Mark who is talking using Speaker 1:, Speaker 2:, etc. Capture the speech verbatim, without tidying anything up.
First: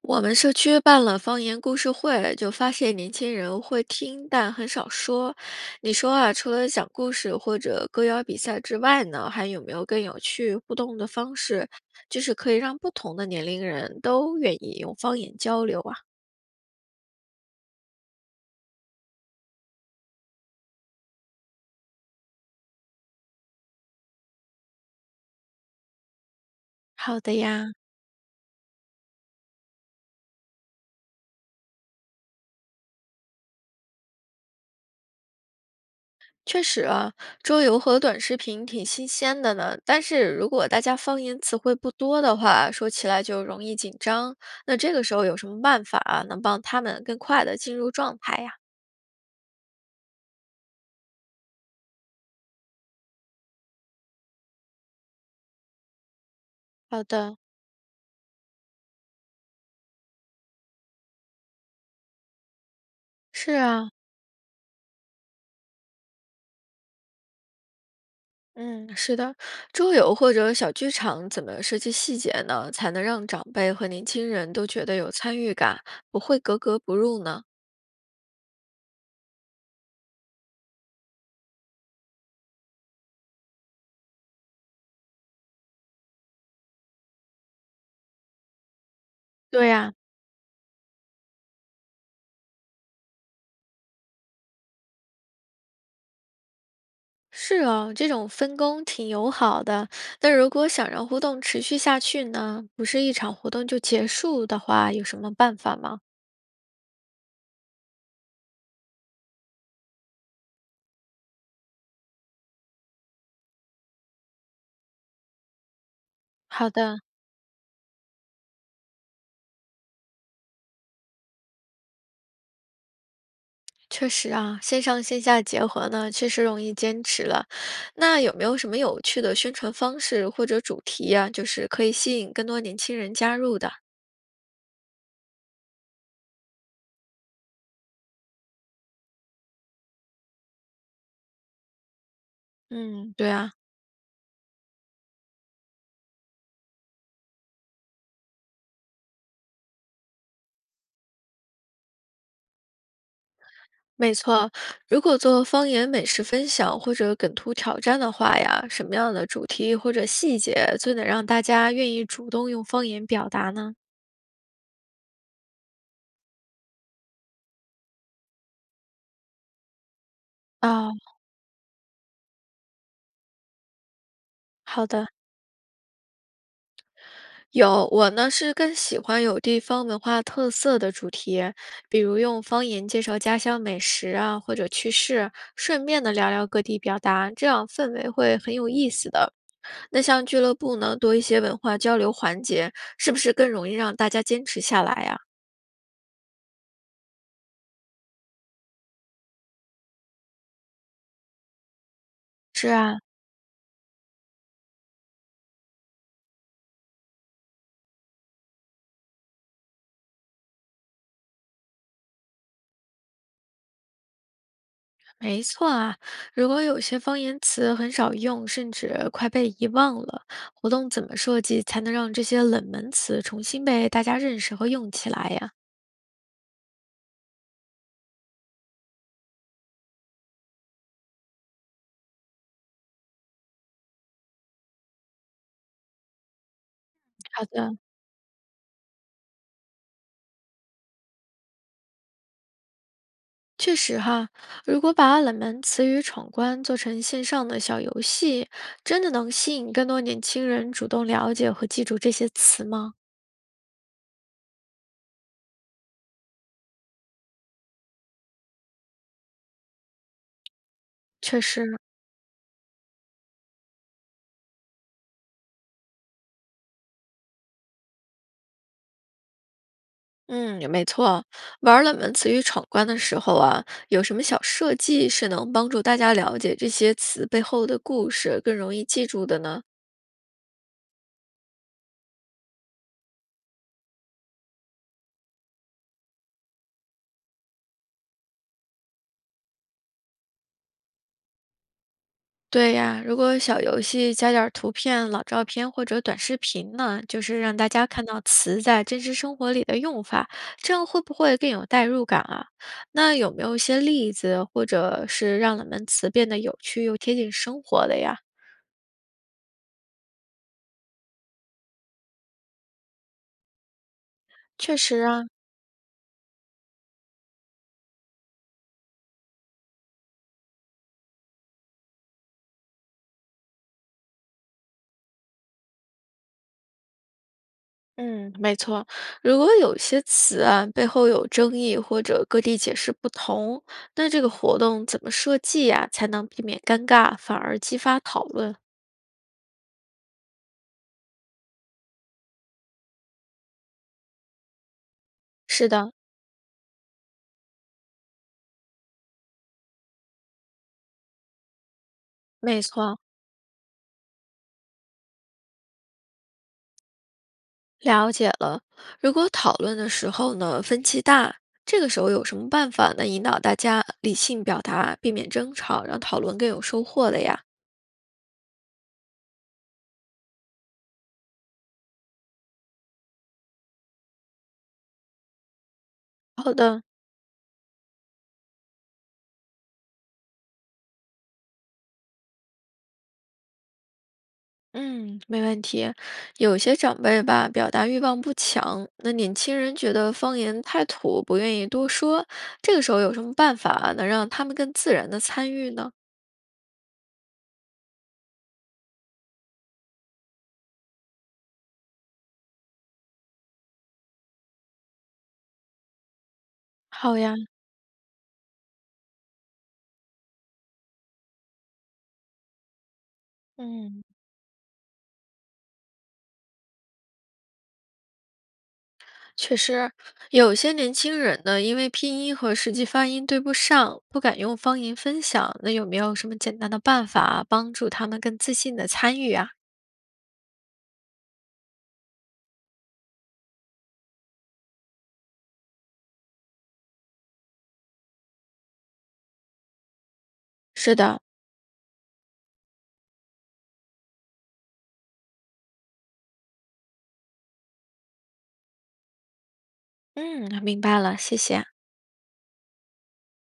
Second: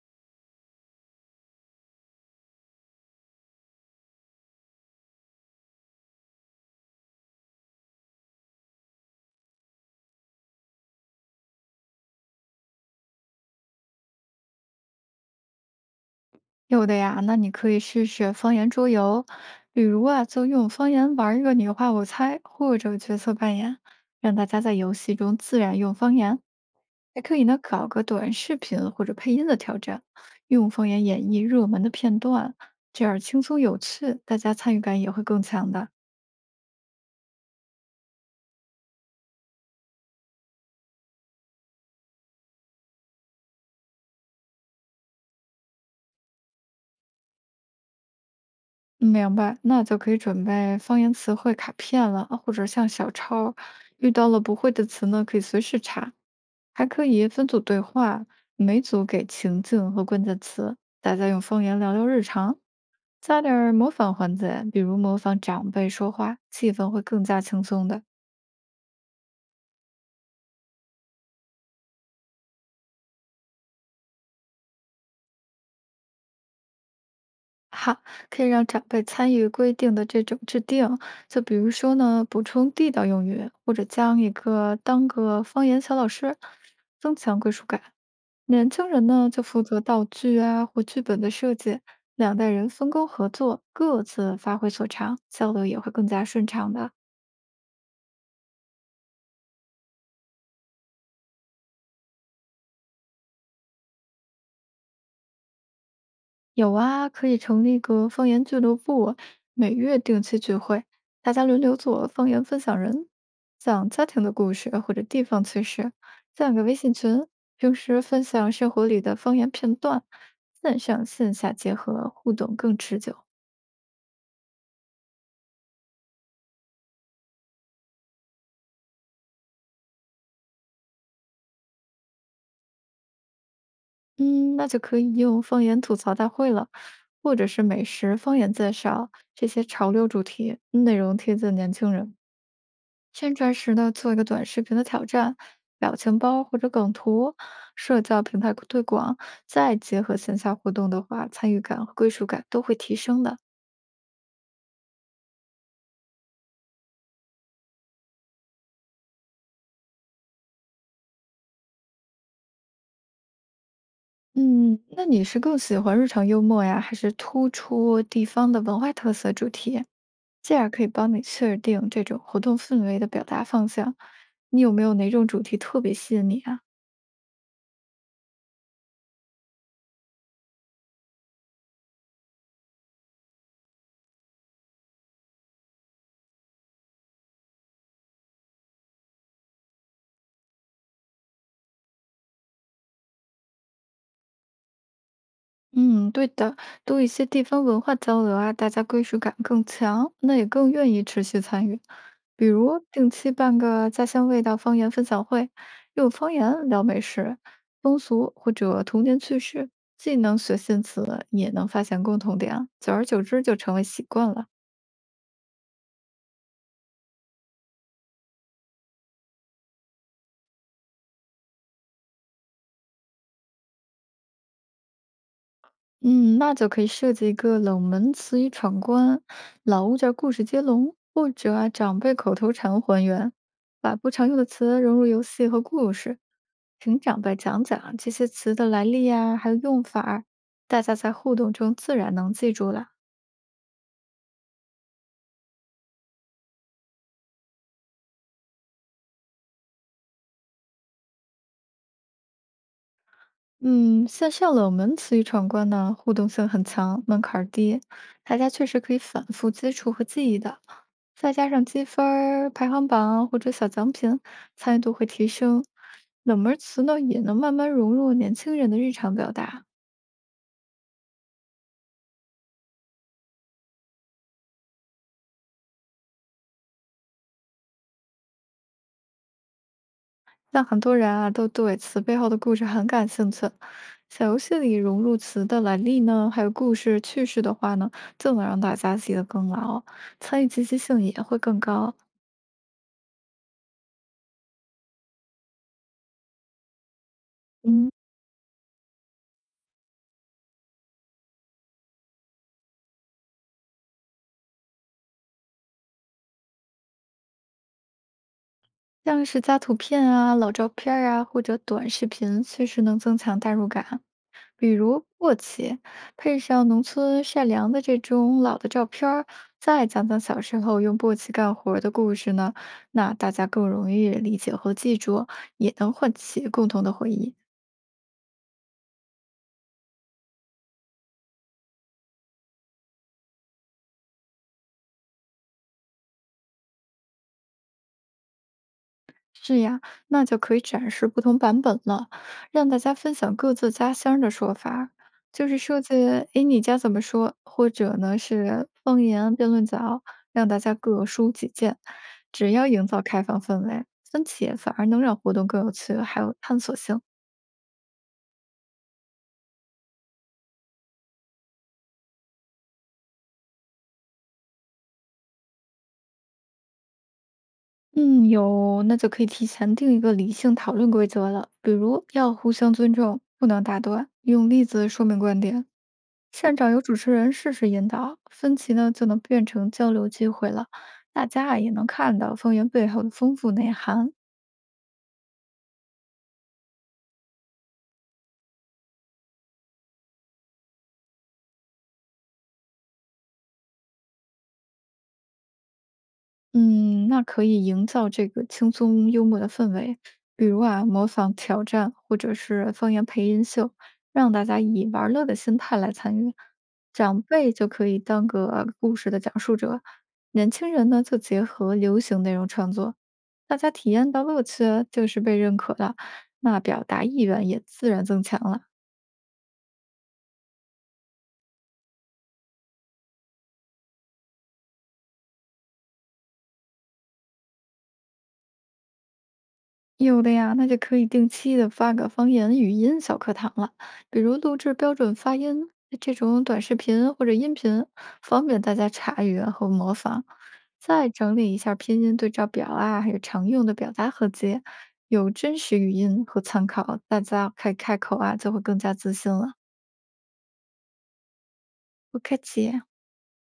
Speaker 1: 我们社区办了方言故事会，就发现年轻人会听，但很少说。你说啊，除了讲故事或者歌谣比赛之外呢，还有没有更有趣互动的方式，就是可以让不同的年龄人都愿意用方言交流啊？
Speaker 2: 有的呀，那你可以试试方言桌游，比如啊，就用方言玩一个你画我猜，或者角色扮演，让大家在游戏中自然用方言。还
Speaker 1: 好的
Speaker 2: 可以呢，
Speaker 1: 呀，
Speaker 2: 搞个短视频或者配音的挑战，用方言演绎热门的片段，这样轻松有趣，大家参与感也会更强的。
Speaker 1: 确实啊，桌游和短视频挺新鲜的呢。但是如果大家方言词汇不多的话，说起来就容易紧张。那这个时候有什么办法啊，能帮他们更快的进入状态呀？
Speaker 2: 明白，那就可以准备方言词汇卡片了，啊或者像小抄儿遇到了不会的词呢，可以随时查，还
Speaker 1: 好
Speaker 2: 可以
Speaker 1: 的，
Speaker 2: 分组对话，每组给情境和关键词，大家用方言聊聊日常，加点
Speaker 1: 是
Speaker 2: 儿模
Speaker 1: 啊，
Speaker 2: 仿环节，比如模仿长辈说话，气氛会更加轻松的。
Speaker 1: 嗯，是的，桌游或者小剧场怎么设计细节呢，才能让长辈和年轻人都觉得有参与感，不会格格不入呢？
Speaker 2: 哈，可以让长辈参与规定的这种制定，就比如说呢，补充地道用语，或者将一个当个方言小老师，增强归属感。年轻人呢，就负
Speaker 1: 对
Speaker 2: 责
Speaker 1: 呀、
Speaker 2: 道具啊或剧本的设计，两代人分工合作，各自发挥所长，交流也会更加顺畅的。
Speaker 1: 是哦，这种分工挺友好的。但如果想让互动持续下去呢，不是一场活动就结束的话，有什么办法吗？
Speaker 2: 有啊，可以成立个方言俱乐部，每月定期聚会，大家轮流做方言分享人，讲家庭的故事或者地方趣事，建个
Speaker 1: 好
Speaker 2: 微信
Speaker 1: 的，
Speaker 2: 群，平时分享生活里的方言片段，线上线下结合，互动更持久。
Speaker 1: 确实啊，线上线下结合呢，确实容易坚持了。那有没有什么有趣的宣传方式或者主题呀、就是可以吸引更多年轻人加入的？
Speaker 2: 嗯，那就可以用方言吐槽大会了，或者是美食方言介绍这些潮流主题，内容贴近年轻人。
Speaker 1: 嗯，对
Speaker 2: 宣传
Speaker 1: 啊，
Speaker 2: 时呢，做一个短视频的挑战，表情包或者梗图，社交平台推广，再结合线下活动的话，参与感和归属感都会提升的。
Speaker 1: 没错。如果做方言美食分享或者梗图挑战的话呀，什么样的主题或者细节最能让大家愿意主动用方言表达呢？
Speaker 2: 嗯，那你是更喜欢日常幽默呀，还是突出地方的文化特色主题？这样可以
Speaker 1: 哦，
Speaker 2: 帮你确定这种活动氛围的表达方向。你有没
Speaker 1: 好
Speaker 2: 有
Speaker 1: 的，
Speaker 2: 哪种主题特别吸引你啊？
Speaker 1: 有，我呢是更喜欢有地方文化特色的主题，比如用方言介绍家乡美食啊，或者趣事，顺便呢聊聊各地表达，这样氛围会很有意思的。那像俱乐部呢，多一些文化交流环节，是不是更容易让大家坚持下来呀？
Speaker 2: 嗯，对的，多一些地方文化交流啊，大家归属感更强，那也更愿意持续参与。比
Speaker 1: 是
Speaker 2: 如
Speaker 1: 啊，
Speaker 2: 定期办个家乡味道方言分享会，用方言聊美食、风俗或者童年趣事，既能学新词，也能发现共同点啊，久而久之就成为习惯了。
Speaker 1: 没错啊，如果有些方言词很少用，甚至快被遗忘了，活动怎么设计才能让这些冷门词重新被大家认识和用起来呀？
Speaker 2: 嗯，那就可以设计一个冷门词语闯关、老物件儿故事接龙，或者啊长辈口头禅还原，把不常用的词融入游戏和故事，请长辈
Speaker 1: 好
Speaker 2: 讲
Speaker 1: 的。
Speaker 2: 讲这些词的来历呀、还有用法儿大家在互动中自然能记住了。
Speaker 1: 确实哈，如果把冷门词语闯关做成线上的小游戏，真的能吸引更多年轻人主动了解和记住这些词吗？
Speaker 2: 嗯，线下冷门词语闯关呢，互动性很强，门槛儿低，大家确实可以反复接触和记忆的。再
Speaker 1: 确
Speaker 2: 加上
Speaker 1: 实，
Speaker 2: 积分儿、排行榜或者小奖品，参与度会提升。冷门词呢，也能慢慢融入年轻人的日常表达。
Speaker 1: 嗯，没错。玩冷门词语闯关的时候啊，有什么小设计是能帮助大家了解这些词背后的故事，更容易记住的呢？
Speaker 2: 像很多人啊，都对词背后的故事很感兴趣。小游戏里融入词的来历呢，还有故事趣事的话呢，就能让大家记得更牢，参与积极性也会更高。
Speaker 1: 对呀，如果小游戏加点儿图片、老照片或者短视频呢，就是让大家
Speaker 2: 嗯。
Speaker 1: 看到词在真实生活里的用法，这样会不会更有代入感啊？那有没有一些例子，或者是让冷门词变得有趣又贴近生活的呀？
Speaker 2: 像是加图片啊、老照片儿啊，或者短视频，确实能增强代入感。比
Speaker 1: 确实
Speaker 2: 如
Speaker 1: 啊，
Speaker 2: 簸箕，配上农村善良的这种老的照片儿再讲讲小时候用簸箕干活儿的故事呢，那大家更容易理解和记住，也能唤起共同的回忆。
Speaker 1: 嗯，没错。如果有些词啊背后有争议或者各地解释不同，那这个活动怎么设计呀，才能避免尴尬，反而激发讨论？
Speaker 2: 是呀，那就可以展示不同版本了，让大家分享各自家乡的说法，就是
Speaker 1: 是
Speaker 2: 设
Speaker 1: 的，
Speaker 2: 计"诶，你家怎么说"，或者呢是方言辩论角，让大家各抒己见。只
Speaker 1: 没
Speaker 2: 要营
Speaker 1: 错。
Speaker 2: 造开放氛围，分歧反而能让活动更有趣，还有探索性。
Speaker 1: 了解了。如果讨论的时候呢，分歧大，这个时候有什么办法能引导大家理性表达，避免争吵，让讨论更有收获的呀？
Speaker 2: 嗯，有，那就可以提前定一个理性讨论规则了，比如要互相尊重，不能打断，用例子说明观点。
Speaker 1: 好
Speaker 2: 现场有
Speaker 1: 的，
Speaker 2: 主持人适时引导，分歧呢就能变成交流机会了，大家啊也能看到方言背后的丰富内涵。
Speaker 1: 嗯，没问题。有些长辈吧，表达欲望不强，那年轻人觉得方言太土，不愿意多说。这个时候有什么办法能让他们更自然的参与呢？
Speaker 2: 嗯，那可以营造这个轻松幽默的氛围，比如啊，模仿挑战或者是方言配音秀，让大家以玩乐的心态来参与。
Speaker 1: 好
Speaker 2: 长
Speaker 1: 呀，
Speaker 2: 辈就可以当个故事的讲述者，年轻人呢就结合流行内容创作，大家体
Speaker 1: 嗯。
Speaker 2: 验到乐趣就是被认可了，那表达意愿也自然增强了。
Speaker 1: 确实，有些年轻人呢，因为拼音和实际发音对不上，不敢用方言分享。那有没有什么简单的办法帮助他们更自信的参与啊？
Speaker 2: 有的呀，那就可以定期的发个方言语音小课堂了，比如录制标准发音这种短视频或者音频，方便大家查阅和模仿。
Speaker 1: 是
Speaker 2: 再
Speaker 1: 的，
Speaker 2: 整理一下拼音对照表啊，还有常用的表达合集，有真实语音和参考，大家开开口啊就会更加自信了。
Speaker 1: 嗯，明白了，谢谢。
Speaker 2: 不客气。